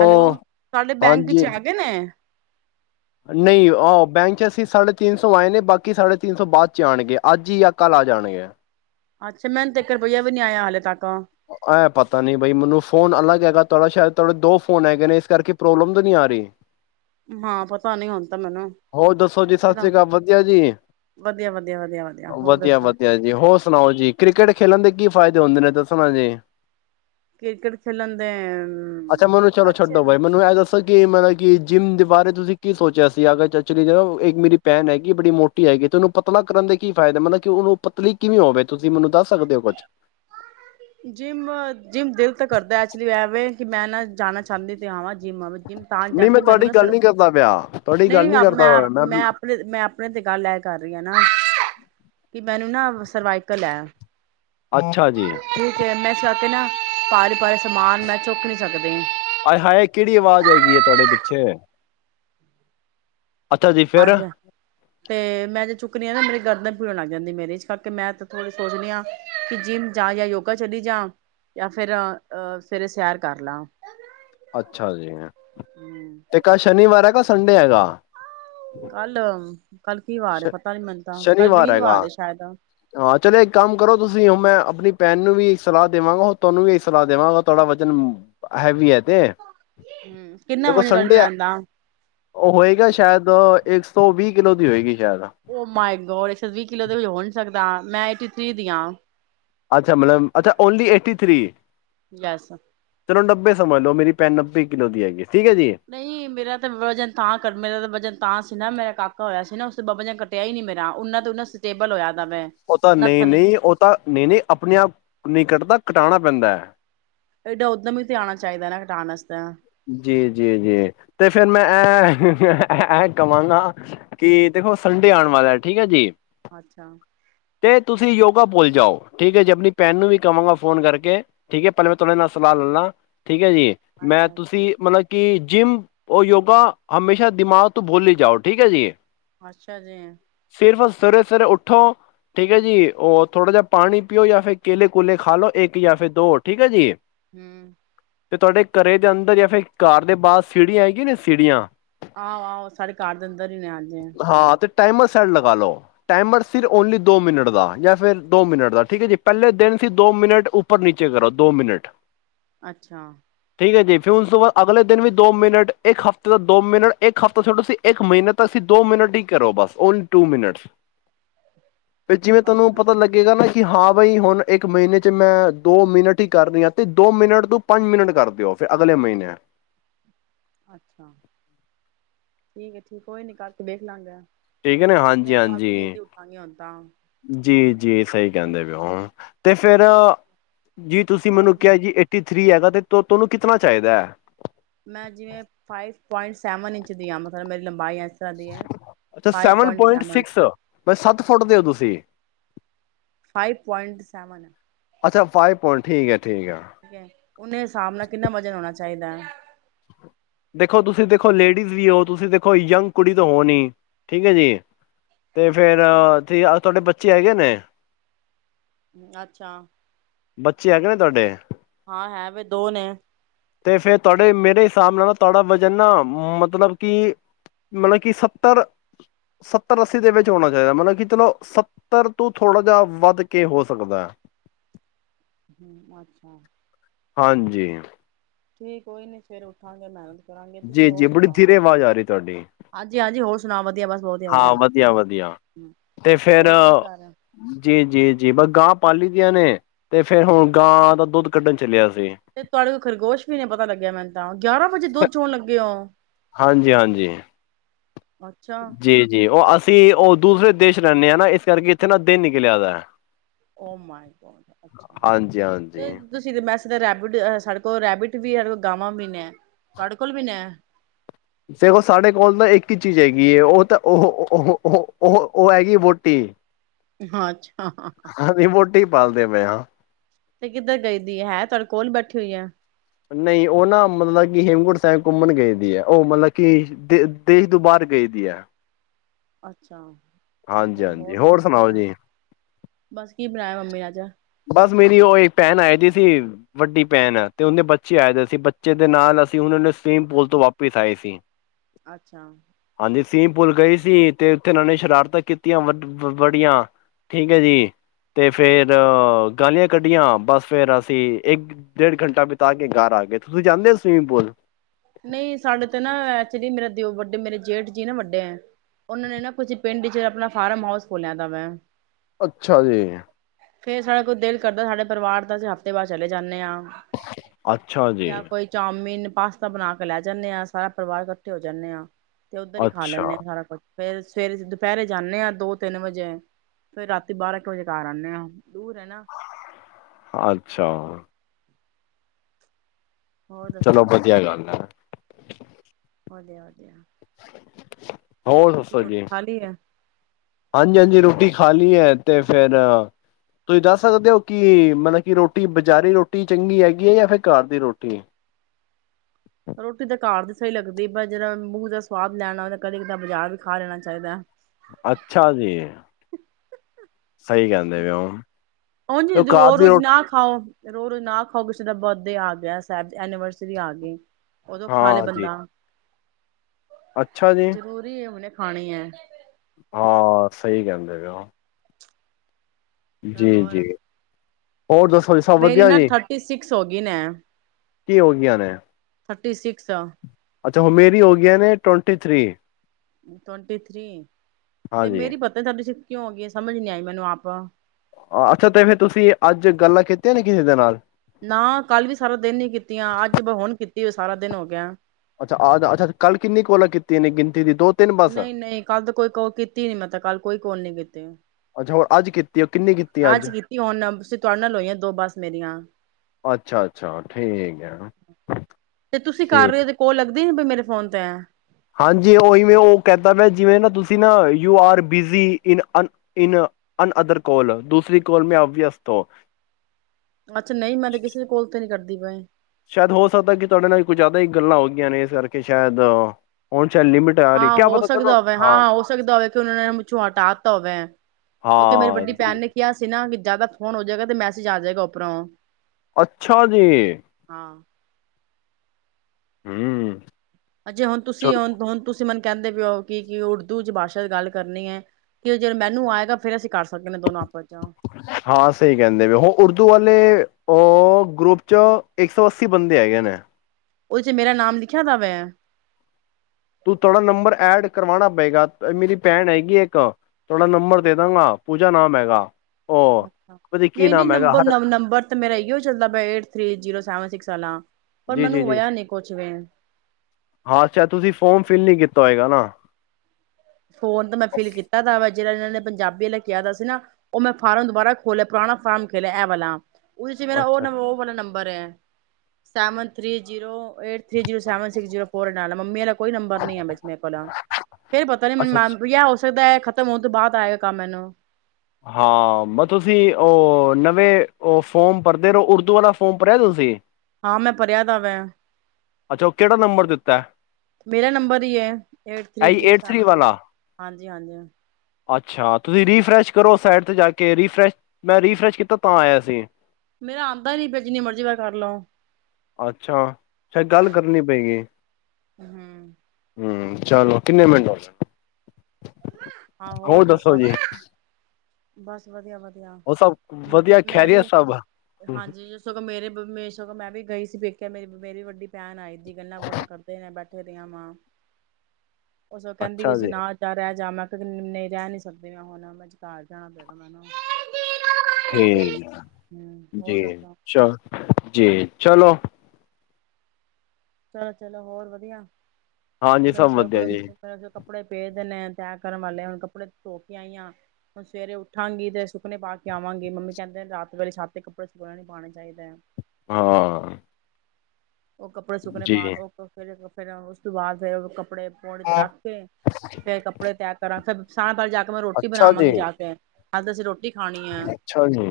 Hello ਤੁਹਾਡੇ bank ਚ ਹਾਂਜੀ ਆ ਗਏ ਨੇ ਨਹੀਂ ਆਹ ਬੈਂਕ ਚ ਅਸੀਂ ਸਾਢੇ ਤਿੰਨ ਸੌ ਆਏ ਨੇ ਬਾਕੀ ਸਾਢੇ ਤਿੰਨ ਸੌ ਬਾਅਦ ਚ ਆਉਣਗੇ ਅੱਜ ਹੀ ਜਾਂ ਕੱਲ੍ਹ ਆ ਜਾਣਗੇ ਅੱਛਾ ਮੈਨੂੰ ਇੱਕ ਰੁਪਈਆ ਵੀ ਨਹੀ ਆਇਆ ਹਾਲੇ ਤੱਕ ਐ ਪਤਾ ਨੀ ਬਈ ਮੈਨੂੰ ਫੋਨ ਅਲੱਗ ਹੈਗਾ ਤੁਹਾਡਾ ਸ਼ਾਇਦ ਤੁਡੇ ਦੋ ਫੋਨ ਹੈਗੇ ਨੇ ਇਸ ਕਰਕੇ ਪ੍ਰੋਬਲਮ ਤਾਂ ਨਹੀਂੀ ਆ ਰਹੀ ਹਾਂ, ਪਤਾ ਨੀ ਹੁਣ ਤਾਂ ਮੈਨੂੰ ਹੋਰ ਦੱਸੋ ਜੀ ਸਤਿ ਚਲੋ ਸ੍ਰੀ ਅਕਾਲ ਵਧੀਆ ਜੀ ਵਧੀਆ, ਵਧੀਆ, ਵਧੀਆ, ਹੋਰ ਵਧੀਆ ਦੱਸੋ? ਵਧੀਆ ਜੀ ਹੋਰ ਸੁਣਾਓ ਜੀ ਕ੍ਰਿਕਟ ਖੇਲਣ ਦੇ ਕੀ ਫ਼ਾਇਦੇ ਹੁੰਦੇ ਨੇ ਤਾਂ ਜੀ [unintelligible] ਕ੍ਰਿਕਟ ਖੇਲਣ ਦੇ ਅੱਛਾ ਮੈਨੂੰ ਚਲੋ ਬਾਦ ਛੇ ਛੱਡੋ ਨੂੰ ਬਾਈ ਮੈਨੂੰ ਇਹ ਦੱਸੋ ਕਿ ਮਤਲਬ ਕਿ ਜਿੰਮ ਦੇ ਬਾਰੇ ਤੁਸੀਂ ਕੀ ਸੋਚਿਆ ਸੀ ਅਗ ਚਚਲੀ ਜ ਇੱਕ ਮੇਰੀ ਭੈਣ ਹੈਗੀ ਬੜੀ ਮੋਟੀ ਹੈਗੀ ਤੇ ਉਹਨੂੰ ਪਤਲਾ ਕਰਨ ਦੇ ਕੀ ਫਾਇਦੇ ਮਤਲਬ ਕਿ ਉਹਨੂੰ ਪਤਲੀ ਕਿਵੇਂ ਹੋਵੇ ਤੁਸੀਂ ਮੈਨੂੰ ਦੱਸ ਸਕਦੇ ਹੋ ਕੁਛ ਜਿੰਮ, ਜਿੰਮ ਦਿਲ ਤਾਂ ਕਰਦਾ ਐਕਚੁਲੀ ਐਵੇਂ ਕਿ ਮੈਂ ਨਾ ਜਾਣਾ ਚਾਹੁੰਦੀ ਤੇ ਆ ਵਾਂ ਜਿੰਮਾਂ ਵਿਚ ਜਿਮ ਤਾਂ ਨਹੀਂ ਮੈਂ ਜਾਂਦੀ ਮੈਨੂੰ ਤੁਹਾਡੀ ਨਾ ਗੱਲ ਨਹੀਂ ਕਰਦਾ ਪਿਆ, ਤੁਹਾਡੀ ਗੱਲ ਨਹੀਂ ਨਹੀਂ ਮੈਂ ਕਰਦਾ ਪਿਆ ਮੈਂ ਆਪਣੇ ਮੈਂ ਆਪਣੇ ਤੇ ਗੱਲ ਲੈ ਕਰ ਰਹੀ ਹ ਕਿ ਮੈਨੂੰ ਨਾ ਸਰਵਾਈਕਲ ਹੈ ਅੱਛਾ ਜੀ, ਠੀਕ ਹੈ ਮੈਂ ਸੁਣਾਤੇ ਨਾ ਪਾਰ ਪੇ ਸਮਾਨ ਮੈਂ ਚੁੱਕ ਨਹੀਂੀ ਸਕਦੀ ਹੈ ਅ ਹਾਏ ਕਿਹੜੀ ਆਵਾਜ਼ ਹੈਗੀ ਹੈ ਤੁਹਾਡੇ ਪਿੱਛੇ ਅੱਛਾ ਜੀ ਫਿਰ, ਹਾਂਜੀ ਤੇ ਮੈਂ ਜੇ ਚੁੱਕਣੀ ਆ ਨਾ ਮੇਰੇ ਗਰਦਨ ਪੀੜਣ ਲੱਗ ਜਾਂਦੀ ਮੇਰੇ ਚ ਕਰਕੇ ਮੈਂ ਤਾਂ ਥੋੜ੍ਹੀ ਸੋਚਦੀ ਹਾਂ ਕਿ ਜਿੰਮ ਜਾ ਜਾਂ ਯੋਗਾ ਚਲੀੀ ਜਾ ਜਾਂ ਫੇਿਰ ਅਹ ਸਵੇਰੇ ਸੈਰ ਕਰ ਲਾ ਅੱਛਾ ਜੀ ਹਮ ਤੇ ਕਲ ਸ਼ਨੀਵਾਰ ਹੈ ਸੰਡੇ ਹੈਗਾ ਕੱਲ ਕੱਲ ਕੀ ਵਾਰ ਹੈ ਸ਼ ਪਤਾ ਨੀ ਮਿਨ ਤਾਂ ਕੱਲ ਸ਼ਨੀਵਾਰ ਹੈਗਾ। ਵੀਰਵਾਰ ਸ਼ਾਇਦ ਹਾਂ ਚਲੋ ਇੱਕ ਕੰਮ ਕਰੋ ਤੁਸੀਂ ਹੁ ਮੈਂ ਆਪਣੀ ਭੈਣ ਨੂੰ ਵੀ ਇੱਕ ਸਲਾਹ ਦੇਵਾਂਗਾ ਤੁਹਾਨੂੰ ਵੀ ਇੱਕ ਸਲਾਹ ਦੇਵਾਂਗਾ ਤੁਹਾਡਾ ਵਜ਼ਨ ਹੈਵੀ ਹੈ ਤੇ ਹਮ ਕਿੰਨਾ ਦੇਖੋ ਵਜਨ ਤੁਹਾਡੀ ਸੰਡੇ ਹੈ ਭੈਣ ਦਾ ਉਹ ਹੋਏਗਾ ਸ਼ਾਇਦ ਇੱਕ ਸੌ ਵੀਹ ਕਿਲੋ ਦੀ ਹੋਏਗੀ ਸ਼ਾਇਦ। ਉਹ ਮਾਇਗੋਡ ਏਕ ਸੋ ਵੀਹ ਕਿੱਲੋ ਦੇ ਵਿੱ ਹੋ ਨਹੀਂ ਸਕਦਾ ਮੈਂ ਏਟੀ ਥ੍ਰਰੀ ਦੀਆਂ ਅੱਛਾ ਮਤਲਬ ਅੱਛਾ ਓਨਲੀ ਏਟੀ ਥ੍ਰੀ ਬੱਸ ਚਲੋ ਨੱਬੇ ਸਮਾਝ ਲਓ ਮੇਰੀ ਭੈਣ ਨੱਬੇ ਕਿੱਲੋ ਦੀ ਹੈਗੀ ਠੀਕ ਹੈ ਜੀ। ਨਹੀਂ ਮੇਰਾ ਤਾਂ ਵਜਨ ਤਾਂ ਕਰ ਮੇਰਾ ਤਾਂ ਵਜਨ ਤਾਂ ਸੀ ਨਾ ਮੇਰਾ ਕਾਕਾ ਹੋਇਆ ਸੀ ਨਾ ਵਜਨ ਘਟਿਆ ਹੀ ਨੀ ਮੇਰਾ ਉਹਨਾ ਤੇ ਉਹਨਾ ਸਟੇਬਲ ਹੋਇਆ ਦਾ ਮੈਂ ਉਹ ਤਾਂ ਨਾ ਨਹੀਂ ਥੱਲੇ ਨਹੀਂ ਉਹ ਤਾਂ ਨਹੀਂ ਨਹੀਂ ਆਪਣੇ ਆਪ ਨਹੀਂ ਕੱਢਦਾ ਘਟਾਉਣਾ ਪੈਂਦਾ ਹੈ ਏਡਾ ਉੱਦਮ ਹੀ ਤੇ ਆਣਾ ਚਾਹੀਦਾ ਨਾ ਕਟਾਣ ਵਾਸਤੇ ਜੀ ਜੀ ਜੀ ਤੇ ਫੇਿਰ ਮੈਂ ਇਹ ਇਹ ਕਵਾਂਗਾ ਕਿ ਦੇਖੋ ਸੰਡੇ ਆਉਣ ਵਾਲਾ ਠੀਕ ਹੈ ਜੀ ਅੱਛਾ ਤੇ ਤੁਸੀਂ ਯੋਗ ਭੁੱਲ ਜਾਓ ਠੀਕ ਐ ਜੇ ਆਪਣੀ ਭੈਣ ਨੂੰ ਵੀ ਕਹਾਂਗਾ ਫੋਨ ਕਰਕੇ ਠੀਕ ਐ, ਪਹਿਲਾਂ ਮੈਂ ਤੁਆਡੇ ਨਾਲ ਸਲਾਹ ਲਲਾਂ। ਠੀਕ ਹੈ ਜੀ ਮੈਂ ਅੱਛਾ ਅੱਛਾ ਅਸੀਂ ਮਤਲਬ ਕੀ ਜਿੰਮ ਔ ਯੋਗਾ ਹਮੇਸ਼ਾ ਦਿਮਾਗ ਤੋਂ ਭੂਲਈ ਜਾਓ ਠੀਕ ਐ ਜੀ। ਅੱਛਾ ਜੀ। ਸਿਰਫ ਸਵੇਰੇ ਸਵੇਰੇ ਉੱਠੋ ਠੀਕ ਐ ਜੀ ਉਹ ਥੋੜਾ ਜਿਹਾ ਪਾਣੀ ਪੀਓ ਜਾਂ ਫਿਰ ਕੇਲੇ ਕੂਲੇ ਖਾ ਲੋ ਇੱਕ ਜਾਂ ਫਿਰ ਦੋ ਠੀਕ ਹੈ ਜੀ। ਹਂ ਤੇ ਤੁਆਡੇ ਘਰੇ ਦੇ ਅੰਦਰ ਜਾਂ ਫੇਰ ਘਰ ਦੇ ਬਾਹਰ ਸੀੜੀਆਂ ਹੈਗੀਆਂ ਨੇ ਸੀੜੀਆਂ ਆਹੋ ਆਹੋ ਸਾਡੇ ਘਰ ਦੇ ਅੰਦਰ ਹੀ ਨੇ ਅਜ। ਹਾਂ ਤੇ ਟਾਈਮਰ ਸੈਟ ਲਗਾ ਲਓ, ਟਾਈਮਰ ਸਿਰ ਓਨਲੀ ਦੋ ਮਿੰਟ ਦਾ ਜਾਂ ਫਿਰ ਦੋ ਮਿੰਟ ਦਾ। ਠੀਕ ਜੀ ਪਹਿਲੇ ਦਿਨ ਸੀ ਦੋ ਮਿੰਟ ਉੱਪਰ ਨੀਚੇ ਕਰੋ ਦੋ ਮਿੰਟ। ਅੱਛਾ ਠੀਕ ਐਜੀ ਫਿਰ ਉਸ ਤੋਂ ਬਾਅਦ ਅਗਲੇ ਦਿਨ ਵੀ ਦੋ ਮਿੰਟ, ਇੱਕ ਹਫ਼ਤੇ ਦਾ ਦੋ ਮਿੰਟ ਇੱਕ ਹਫਤਾ ਤੁੋਟਾ ਤੁਸੀ ਇੱਕ ਮਹੀਨੇ ਤੱਕਸੀਂ ਦੋ ਮਿੰਟ ਹੀ ਕਰੋ ਬਸ ਓਨਲੀ ਟੂ ਮਿੰਟਸ। ਫਿਰ ਜਿਵੇਂ ਤੁਆਨੂੰ ਅੱਛਾ ਪਤਾ ਲੱਗੇਗਾ ਨਾ ਕਿ ਹਾਂ ਬਾਈ ਹੁਣ ਇੱਕ ਮਹੀਨੇ ਚ ਮੈਂ ਦੋ ਮਿੰਟ ਹੀ ਕਰ ਰਈ ਹਾਂ ਅਤੇ ਦੋ ਮਿੰਟ ਤੋਂ ਪੰਜ ਮਿੰਟ ਕਰ ਦਿਓ। ਫਿਰ ਅਗਲੇ ਮਹੀਨੇ ਅੱਛਾ, ਠੀਕ ਐ ਠੀਕ, ਕੋਈ ਨੀ ਕਰਕੇ ਦੇੇਖ ਲਾਂਗੇ। ਠੀਕ ਐ ਨਾ ਹਾਂਜੀ ਨਹੀਂ ਕੱਲ ਤੋਂ ਹਾਂਜੀ, ਜਲਦੀ ਉੱਠਾਂਗੇ ਹੁਣ ਤਾਂ ਜੀ ਜੀ ਸਹੀ ਚਲੋ ਕਹਿੰਦੇ ਪੈ ਔਂਤੇ ਫੇਰ ਹੋਰ ਜੀ ਤੁਸੀਂ ਹੋਰ ਮੈਨੂੰ ਸੁਣਾ ਕਿਹਾ ਜੀ ਏਟੀ ਥ੍ਰਰੀ ਹੈਗਾ ਤੇ ਤ ਤੁਹਾਨੂੰ ਕਿਤਨਾ ਚਾਹੀਦਾ ਐ। ਸਮਨ ਇੰਚਦੀ ਆਮ ਤੇ ਮੇਰੀ ਲਂਬਾਈ [inaudible] ਅੱਛਾ ਸੈਵਨ ਪੁਆਇੰਟ ਸਿਕਸ ਮੈਂ ਸੱਤ ਫੋਟ ਦਿਓ ਤੁਸੀਂ। ਫਾਈਵ ਪੁਆਇੰਟ ਸੈਵਨ ਅੱਛਾ ਫਾਈਵ ਪਇੰਟ ਠੀਕ ਐ। ਠੀਕ ਉਹਨੇ ਹਿਸਾਬ ਨਾਲ ਕਿੰਨਾ ਵਜ਼ਨ ਹੋਣਾ ਚਾਈਦਾ? ਦੇਖੋ, ਤੁਸੀਂ ਦੇਖੋ ਲੇਡੀਜ਼ ਵੀ ਹੋ ਤੁਸੀਂ ਦੇਖੋ ਯੰਗ ਕੁੜੀ ਤਾਂ ਹੋ ਨੀਂ, ਠੀਕ ਹੈ ਜੀ ਤੇ ਫੇਰ ਤੁਆਡੇ ਬੱਚੇ ਹੈਗੇ ਨੇ? ਅੱਛਾ, ਬੱਚੇ ਹੈਗੇ ਨੇ ਤੁਹਾਡੇ ਹਾਂ ਹੈ ਵੇ ਦੋ ਨੇ। ਤੇ ਫੇਰ ਤੁਆਡੇ ਮੇਰੇ ਹਿਸਾਬ ਨਾਲ ਤੁਹਾਡਾ ਵਜ਼ਨ ਨਾਂ ਮਤਲਬ ਕਿ ਮਤਲਬ ਕਿ ਸੱਤਰ, ਸੱਤਰ ਅੱਸੀ ਦੇ ਵਿੱਚ ਹੋਣਾ ਚਾਹੀਦਾ ਮਤਲਬ ਕਿ ਚਲੋ ਸੱਤਰ ਤੋਂ ਥੋੜ੍ਹਾ ਜਿਹਾ ਵੱਧ ਕੇ ਹੋ ਸਕਦਾ ਐ। ਹਂ, ਅੱਛਾ। ਹਾਂਜੀ ਠੀਕ ਕੋਈ ਨੀ ਸਵੇਰ ਉੱਠਾਂਗੇ ਨੋ ਜੀ ਜੀ, ਬੜੀ ਧਥੀਰੇ ਆਵਾਜ਼ ਆ ਰਹੀ ਤੁਆਡੀ ਸੁਣਾਵਤ ਹਾਂ, ਵਧੀਆ ਵਧੀਆ ਤੇ ਫਿਰ ਹੋਰ ਕੀ ਕਰ ਰਹੇ? ਜੀ ਜੀ ਜੀ। ਗਾਂ ਪਾਲੀ ਦੀਆਂ ਨੇ ਤੇ ਫੇਰ ਹੁਣ ਗਾਂ ਦਾ ਦੁੱਧ ਕੱਢਣ ਚੱਲਿਆ ਸੀ ਤੇ ਤੁਹਾਡੇ ਕੋਈ ਖਰਗੋਸ਼ ਵੀ ਨੇ ਪਤਾ ਲੱਗਿਆ ਮੈਨੂੰ ਤਾਂ ਗਿਆਰਾਂ ਵਜੇ ਦੁੱਧ ਚੋਣ ਲੱਗੇ ਓ! ਹਾਂਜੀ ਹਾਂਜੀ। ਅੱਛਾ। ਜੀ ਜੀ ਉਹ ਇਹ ਉਹ ਦੂਸਰੇ ਦੇਸ਼ ਰਹਿੰਨੇ ਹਾਂ ਨਾ ਇਸ ਕਰਕੇ ਇੱਥੇ ਨਾ ਦਿਨ ਨਿਕਲਿਆਦਾ ਉਹ ਮਈ ਗੋਡ ਹਾਂਜੀ ਤੇ ਤੁਸੀਂ ਮੈਸੇਜ ਇੇ ਤਾਂ ਰੈਬਿਟ ਸਾਡੇ ਕੋਲ ਰੈਬਿਟ ਵੀ ਸਾਡੇ ਕੋਲ ਗਾਵਾਂ ਵੀ ਨੇ ਤੁਹਾਡੇ ਕੋਲ ਵੀ ਨੇ ਦੇਖੋ ਸਾਡੇ ਕੋਲ ਤਾਂ ਇੱਕ ਹੀ ਚੀਜ਼ ਹੈਗੀ ਉਹ ਤਾਂ ਉਹ ਉਹ ਉਹ ਹੈਗੀ ਵੋਟੀ ਹ ਅੱਛਾ ਹਾਂਜੀ ਵੋਟੀ ਪਾਲਦੇ ਪਏ ਹਾਂ ਤੇ ਕਿੱਧਰ ਗਈ ਦੀ ਆ ਹੈ ਤੁਹਾਡੇ ਕੋਲ ਬੈਠੀ ਹੋਈ ਆ ਨਹੀਂ ਉਹ ਨਾ ਮਤਲਬ ਕਿ ਹੇਮਗਟ੍ਹ ਸਾਹਿਬ ਘੁੰਮਣ ਗਏ ਦੀ ਹੈ ਉਹ ਮਤਲਬ ਕਿ ਦੇ ਦੇਸ਼ ਤੋਂ ਬਾਹਰ ਗਏ ਦੀ ਹੈ ਅੱਛਾ ਚਲ ਹਾਂਜੀ-ਹਾਂਜੀ, ਹੋਰ ਦੱਸੋ ਸੁਣਾਓ ਵਧੀਆ ਜੀ? ਬਸ ਕੀ ਮੈ ਮੰਮੀ ਆ ਜਾ ਬਸ ਮੇਰੀ ਉਹ ਇੱਕ ਭੈਣ ਆਏ ਦੀ ਸੀ ਵੱਡੀ ਭੈਣ ਤੇ ਉਹਦੇ ਬੱਚੇ ਆਏ ਦੇ ਸੀ ਬੱਚੇ ਦੇ ਨਾਲ ਅਸੀਂ ਉਹਨਾਂ ਨੇ ਸਵੀਮਿੰਗ ਪੂਲ ਤੋਂ ਵਾਪਿਸ ਆਏ ਸੀ ਅੱਛਾ ਸੀਮ ਪੁਲ ਗਏ ਸੀ ਤੇ ਉੱਥੇ ਇਹਨਾਂ ਨੇ ਸ਼ਰਾਰਤਾਂ ਕੀਤੀਆਂ ਵ ਬੜੀਆਂ ਠੀਕ ਹੈ ਜੀ ਤੇ ਫੇਿਰ ਗਾਲੀਆਂ ਕੱਢੀਆਂ ਬਸ ਫੇਿਰ ਅਸੀਂ ਇੱਕ ਡੇਢ ਘੰਟਾ ਬਿਤਾ ਕੇ ਘਰ ਆ ਗਏ। ਤੁਸੀਂ ਜਾਂਦੇ ਸਵੀਮਿੰਗ ਪੂਲ ਨਹੀਂ ਸਾਡੇ ਤੇ ਨਾ ਐਕਚੁਲੀ ਮੇਰਾ ਦਿਓ ਵੱਡੇ ਮੇਰੇ ਜੇਠ ਜੀ ਨਾ ਵੱਡੇ ਹੈ ਉਹਨਾਂ ਨੇ ਨਾ ਕੁਛ ਪਿੰਡ ਚ ਆਪਣਾ ਫਾਰਮ ਹਾਊਸ ਖੋਲਿਆ ਤਾਂ ਵਾ ਅੱਛਾ ਜੀ ਫੇਰ ਸਾਡਾ ਕੋਈ ਦਿਲ ਕਰਦਾ ਸਾਡੇ ਪਰਿਵਾਰ ਤਾਂ ਅਸੀਂ ਹਫ਼ਤੇ ਬਾਅਦ ਚਲੇ ਜਾਂਨੇ ਹਾਂ ਅੱਛਾ ਜੀ, ਜਾਂ ਕੋਈ ਚਾਮਿਨ ਤਾਂ ਬਣਾ ਕੇ ਲੈ ਜਾਂਨੇ ਹਾਂ ਸਾਰਾ ਪਰਿਵਾਰ ਇਕੱਠੇ ਹੋ ਜਾਂਨੇ ਹਾਂ ਤੇ ਉੱਧਰ ਹੀ ਖਾ ਲੈਂਦੇ ਅੱਛਾ। ਹਾਂ ਸਾਰਾ ਕੁੱਛ ਫੇਰ ਸਵੇਰੇ ਦੁਪਹਿਰੇ ਜਾਂਦੇ ਹਾਂ ਦੋ ਤਿੰਨ ਵਜੇ ਫੇਰ ਰਾਤੀ ਬਾਰਾਂ ਕੁ ਵਜੇ ਕਰ ਆਉਂਨਦੇ ਹਾਂ ਦੂਰ ਹੈ ਨਾ ਅੱਛਾ ਹੋਰ ਚਲੋ ਦੱਸੋ ਵਧੀਆ ਗੱਲ ਹੈ [unintelligible] [unintelligible] ਹੋਰ ਦੱਸੋ ਜੀ ਰੋਟੀ ਖਾ ਲਈ ਹੈ। ਹਾਂਜੀ ਹਾਂਜੀ ਰੋਟੀ ਖ਼ਾ ਲੀ ਹੈ ਤੇ ਫੇਿਰ ਤੁਸੀਂ ਦੱਸ ਸਕਦੇ ਹੋ ਕਿ ਮਤਲਬ ਕਿ ਰੋਟੀ ਬਜ਼ਾਰੀ ਰੋਟੀ ਚੰਗੀ ਹੈਗੀ ਹੈ ਜਾਂ ਫਿਰ ਘਰ ਦੀ ਰੋਟੀ ਰੋਟੀ ਤਾਂ ਘਰ ਦੀ ਸਹੀ ਲੱਗਦੀ ਪਰ ਜਦੋਂ ਮੂੰਹ ਦਾ ਸਵਾਦ ਲੈਣਾਵੇ ਤਾਂ ਕਦੇ ਕਿਦਾ ਬਾਜ਼ਾਰ ਵੀ ਖਾ ਲੈਣਾ ਚਾਹੀਦਾ ਅੱਛਾ ਜੀ [unintelligible] ਸਹੀ ਕਹਿੰਦੇ ਪਏ ਹੋ, ਉਹ ਕਾਰ ਜੈ ਉਹ ਰੋ ਰੋਜ਼ ਨਾ ਖਾਓ ਕਿਸੇ ਦਾ ਬਿਰਥ ਡੇ ਆ ਗਿਆ ਸਾਹਿਬ ਐਨੀਵਰਸਰੀ ਆ ਗਈ ਉਦੋਂ ਖਾ ਲਏ ਹਾਂ ਜੀ ਬੰਦਾ ਅੱਛਾ ਜੀ ਜ਼ਰੂਰੀ ਹੈ ਹੁਣੇ ਖਾਣੀ ਹੈ ਹਾਂ, ਸਹੀ, ਕਹਿੰਦੇ ਪਏ ੳ। ਹੋਰ ਜੀ-ਜੀ। ਮੇਰੀ ਨਾ, ਥਰਟੀ ਸਿਕਸ ਹੋ ਗਈ ਨਾ‌ ਕੀ ਹੋ ਗਆਂ ਨੇ? ਥਰਟੀ ਸਿਕਸ ਅ ਅੱਛਾ। ਉਹ ਮੇਰੀ ਹੋ ਗਿਆਈ ਨੇ, ਟਵੈਂਟੀ ਥ੍ਰੀ। Twenty three. ਤੇ, ਹਾਂਜੀ ਮੇਰੀ ਪਤਾ ਨੀ ਤਾਨੂੰ ਜੀ। ਕਿਉਂ ਹੋ ਗਈ? ਸਮਝ ਨੀ ਆਈ, ਮੈਨੂੰ ਆਪ। ਅੱਛਾ। ਤੇ, ਫਿਰ, ਤੁਸੀਂ ਅੱਜ ਗੱਲਾਂ ਕੀਤੀਆਂ ਨੇ ਕਿਸੇ ਦੇ ਨਾਲ? ਨਾ ਉਹ ਸਾਰਾ ਦਿਨ ਹੋ ਗਿਆ। ਅੱਛਾ, ਆਹ, ਅੱਛਾ, ਕੱਲ੍ਹ, ਕਿੰਨੀ ਕੌਲਾਂ ਕੀਤੀਆਂ ਨੇ? ਦੀ ਦੋ ਤਿੰਨ ਬਸ ਨਹੀਂ- ਨਹੀਂ ਕੱਲ ਤਾਂ, ਕੋਈ ਕੋਲ ਕੀਤੀ ਨੀ ਮੈਂ ਤਾਂ, ਕੱਲ। ਕੋਈ, ਕੌਲ ਨੀ ਕੀਤੀ। ਰ, ਅੱਜ ਕੀਤੀ, ਤੇ ਕਿਉ, ਕਿੰਨੀ ਕੀਤੀ ਅੱਜ? ਕੀਤੀ ਹੁਣ ਤੁਸੀਂ ਤੁਹਾਡੇ ਨਾਲ ਹੋਈਆਂ ਦੋ ਬਸ ਮੇਰੀਆਂ ਅੱਛਾ- ਅੱਛਾ, ਠੀਕ ਆ। ਤੇ, ਤੁਸੀ ਕਰ ਰਹੇ ਹੋ, ਤੇ ਕੌਲ ਲੱਗ ਮੇਰੇ, ਫੋਨ ਤੇ। ਹਾਂਜੀ, ਉਹੀਵੇ ਉਹ ਕਹਦਾ ਮੈਂ ਜਿਵੇਂ ਨਾ ਤੁਸੀਂ ਨਾ, you are busy in, uh in another ਕੋਲ, ਦੂਸਰੀ ਕੌਲ ਮੇ ਆਪ ਵਿਅਸਤ ੳ। ਅੱਛਾ ਨਹੀਂ ਮੈਂ ਤੇ, ਕਿਸੇ ਦੇ ਕੋਲ ਤੇ ਨੀ ਕਰਦ ਦੇ ਬਾ ਸ਼ਾਇਦ ਹੋ ਸਕਦਾ ਕਿ, ਤੁਹਾਡੇ ਨਾਲ ਕੁਝ ਜ਼ਿਆਦਾ ਹੀ ਗੱਲਾਂ ਹੋ ਗਈਆਂ ਨੇ, ਇਸ ਕਰਕੇ ਸ਼ਾਇਦ ਹੁਣ ਸ਼ਾਇਦ ਲਿਮਿਟ ਆ ਰਹੀ ਹਾਂ, ਕਿਆ ਹੋ ਪਤਾ ਚਲੋ ਸਕਦਾ ਹੋਵੇ, ਹਾਂ ਹੋ ਸਕਦਾ ਹੋਵੇ, ਕਿ ਉਹਨਾਂ ਨੇ, ਹਟਾ ਤਵੈਂ ਕਿਉਂਕਿ, ਮੇਰੀ ਹਾਂ ਵੱਡੀ ਭੈਣ ਜੀ ਨੇ ਕਿਹਾ ਸੀ, ਨਾ ਕਿ ਜਿਆਦਾ ਫੋਨ ਹੋ ਜਾਏਗਾ ਤੇ, ਮੈਸੇਜ ਆ ਜਾਏਗਾ ਉੱਪਰੋਂ। ਅੱਛਾ ਜੀ। ਹਾਂ। ਹਮ। ਅਜੇ, ਹੁਣ ਤੁਸੀਂ, ਹੁਣ, ਹੁਣ, ਤੁਸੀਂ ਮਨ ਕਹਿੰਦੇ ਪਓ, ਕਿ ਉਰਦੂ ਚ ਭਾਸ਼ਾ ਚ ਗੱਲ ਕਰਨੀ ਹੈ, ਕਿ ਜਦ ਮੈਨੂੰ ਆਏਗਾ ਫ਼ਿਰ ਅਸੀਂ ਕਰ ਸਕਦੇ ਨੇ ਦੋਨੋਂ ਆਪਸ ਚ ਹਾਂ, ਸਹੀ ਕਹਿੰਦੇ ਵੀ ਉਹ ਉਰਦੂ ਵਾਲ ਲੇ, ਉਹ ਗਰੁੱਪ ਚ, ਇੱਕ ਸੌ ਅੱਸੀ ਬੰਦੇ ਹੈਗੇ ਨੇ। ਉਹ ਚ, ਮੇਰਾ ਨਾਮ ਲਿਖਿਆ ਤਾ ਮੈਂ। ਤੂੰ ਤੁਹਾਡਾ ਨੰਬਰ ਐਡ ਕਰਵਾਣਾ ਪਏਗਾ, ਮੇਰੀ ਭੈਣ ਹੈਗੀ ਇੱਕ ਤੁਹਾਡਾ ਨੰਬਰ ਦੇ ਦਾਂਗਾ, ਪੂਜਾ ਨਾਮ ਹੈਗਾ। ਉਹ ਉਹਦੇ ਕੀ ਨਹੀਂ, ਨਹੀਂ, ਨਾਮ ਹੈਗਾ ਨੰਬਰ, ਹਰ ਨੰਬਰ ਤੇ, ਮੇਰਾ ਇਔੲਈ ਚੱਲਦਾ ਪਿਆ, eight, three, zero, seven six. ਚਲਾਂ ਜੀ ਜੀ ਜੀ। ਹਾਂ ਸ਼ਾਇਦ ਤੁਸੀਂ ਫੋਰਮ ਫਿਲ ਨਹੀਂ ਕੀ ਤਾ ਹੋਏਗਾ ਨਾ। ਫੋਨ ਤਾਂ ਮੈਂ ਫਿਲ ਕੀਤਾ ਤਾ ਵਾ ਜਿਹੜਾ ਇਹਨਾਂ ਨੇ ਪੰਜਾਬੀ ਆਲਾ ਕਿਹਾ ਦਾ ਸੀ ਨਾ। ਉਹ ਮੈਂ ਫਾਰਮ ਦੁਬਾਰਾ ਖੋਲਿਆ ਪੁਰਾਣਾ ਫਾਰਮ ਖੇਲਿਆ, ਇਹ ਵਾਲਾ। ਉਹ ਜੀ ਮੇਰਾ ਅੱਛਾ ਉਹ ਉਹ ਵਾਲਾ number seven three zero. Eight three zero seven six zero four eight ਨਾਲ ਮਮੀ ਆਲਾ ਕੋਈ ਨੰਬਰ ਨਹੀਂ ਆ ਬੱਸ ਮੇਰੇ ਕੋਲ ਆਹ, ਫੇਰ ਪਤਾ ਅੱਛਾ ਅੱਛਾ [unintelligible] ਉਸ ਸਕਦਾ ਹੈ। ਖ਼ਤਮ ਹੋਣ ਤੋਂ ਬਾਅਦ ਆਏਗਾ ਕੰਮ ਇਹਨੂੰ। ਹਾਂ ਮੈਂ ਤੁਸੀਂ ਉਹ ਨਵੇਂ ਉਹ ਫੋਰਮ ਭਰਦੇ ਰਹੋ। ਉਰਦੂ ਵਾਲਾ ਫੋਰਮ ਭਰਿਆ ਤੁਸੀਂ। ਹਾਂ ਮੈਂ ਭਰਿਆ ਦਾ ਵੈ। ਅੱਛਾ ਉਹ ਕਿਹੜਾ ਨੰਬਰ ਦਿੱਤਾ ਹੈ? ਮੇਰਾ ਨੰਬਰ ਹੀ ਐ। ਏਟ ਥ੍ਰੀ ਆਈ ਜੀਰੋ ਏਟ ਥ੍ਰਰੀ ਸੈਵਨ ਵਾਲਾ ਹਾਂਜੀ-ਹਾਂਜੀ। ਅੱਛਾ ਤੁਸੀਂ ਰੀਫਰੈਸ਼ ਕਰੋ ਸਾਈਡ ਤੇ ਜਾ ਕੇ ਰੀਫਰੈਸ਼ ਮੈਂ ਰੀਫਰੈਸ਼ ਕੀਤਾ ਤਾਂ ਆਇਆ ਸੀ। ਮੇਰਾ ਆਉਂਦਾ ਨੀ ਪਿਆ ਜਿੰਨੀ ਮਰਜ਼ੀ ਵਾਰ ਕਰ ਲਓ ਅੱਛਾ ਸ਼ਾਇਦ ਗੱਲ ਕਰਨੀ ਪਏਗੀ, ਹਮ ਹੂੰ। ਚਲੋ ਕਿੰਨੇ ਮਿੰਟ ਹੋਰ ਦੱਸੋ ਜੀ? ਬਸ ਵਧੀਆ ਵਧ ਉਹ ਸਭ ਵਧੀਆ ਮੈਂ ਖੈਰੀਅਤ ਵੀ ਸਭ ਹਾਂਜੀ ਸਗੋਂ ਮੇਰੇੇ ਸਗੋਂ ਮੈਂ ਵੀ ਗਈ ਸੀ। ਵੇਖਿਆ ਮੇਰੀ ਮੇਰੀ ਵੱਡੀ ਭੈਣ ਆਈ ਸੀ ਗੱਲਾਂ ਗੁੱਲਾਂ ਕਰਦੇ ਰਹੇ ਬ [unintelligible] ਉਸ ਨੂੰ ਕਹਿੰਦੀ ਹੋਈ ਅੱਛਾ ਸੀ ਜੀ ਨਾ ਇੱਦਾਂ ਰਹਿ ਜਾ ਮੈਂ ਨਹੀਂ ਰਹਿ ਨਹੀਂ ਸਕਦੇ ਮੈਂ ਹੁਣ ਤਾਂ ਜਾਣਾ ਪੈਂਦਾ ਮੈਨੂੰ। ਠੀਕ ਆ ਹੂੰ ਜੀ ਹੋਰ ਦੱਸੋ ਚਲ ਜੀ। ਚਲੋ। ਚੱਲ ਚਲੋ ਹੋਰ ਵਧੀਆ? ਹਾਂਜੀ ਮੇਰੇ ਸਭ ਵਧੀਆ ਜੀ। ਸਗੋਂ ਕੱਪੜੇ ਪਏ ਦੇ [unintelligible] ਹੁਣ ਕੱਪੜੇ ਧੋ ਕੇ ਆਈ ਆ। ਹੁਣ ਸਵੇਰੇ ਉੱਠਾਂਗੀ ਤੇ ਸੁੱਕਣੇ ਪਾ ਕੇ ਆਵਾਂਗੇ। ਮੰਮੀ ਕਹਿੰਦੇ ਰਾਤ ਵੇਲੇ ਛੱਤ ਤੇ ਕੱਪੜੇ ਸੁੱਕਣੇ ਨਹੀਂ ਪਾਉਣੇ ਚਾਹੀਦੇ। ਹਾਂ। ਉਹ ਕੱੜੇ ਸੁੱਕਣੇ ਜੀ ਪਾਉਣ ਉਤੋਂ ਫਿਰ ਫਿਰ ਉਸ ਤੋਂ ਬਾਅਦ ਫਿਰ ਕੱਪੜੇ ਪਾਉਣ ਚ ਰੱਖ ਕੇ ਫਿਰ ਕੱਪੜੇ ਤਿਆਰ ਕਰਾਂ। ਫਿਰ ਸਾਹ ਭਰ ਜਾ ਮੈਂ ਰੋਟੀ ਅੱਛਾ ਜੀ ਬਣਾਵਾਂਗੀ ਜਾ ਕੇ। ਆਜ ਅਸੀਂ ਰੋਟੀ ਖਾਣੀ ਹੈ ਅੱਛਾ ਜੀ‌।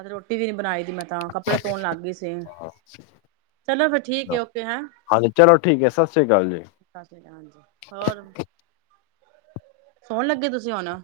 ਅੱਜ ਰੋਟੀ ਵੀ ਨੀ ਬਣਾਈ। ਮੈਂ ਤਾਂ ਕੱਪੜੇ ਧੋਣ ਲੱਗ ਗਈ ਸੀ। ਚਲੋ ਫਿਰ ਠੀਕ ਏ ਅੱਛਾ ਓਕੇ ਹੈਂ। ਹਾਂਜੀ ਚਲੋ ਠੀਕ ਹੈ ਸਤਿ ਸ੍ਰੀ ਅਕਾਲ ਜੀ ਸਸ ਸ੍ਰੀ ਕਾਲ, ਹੋਰ। ਸੋਣ ਲੱਗੇ ਤੁਸੀਂ ਹੁਣ।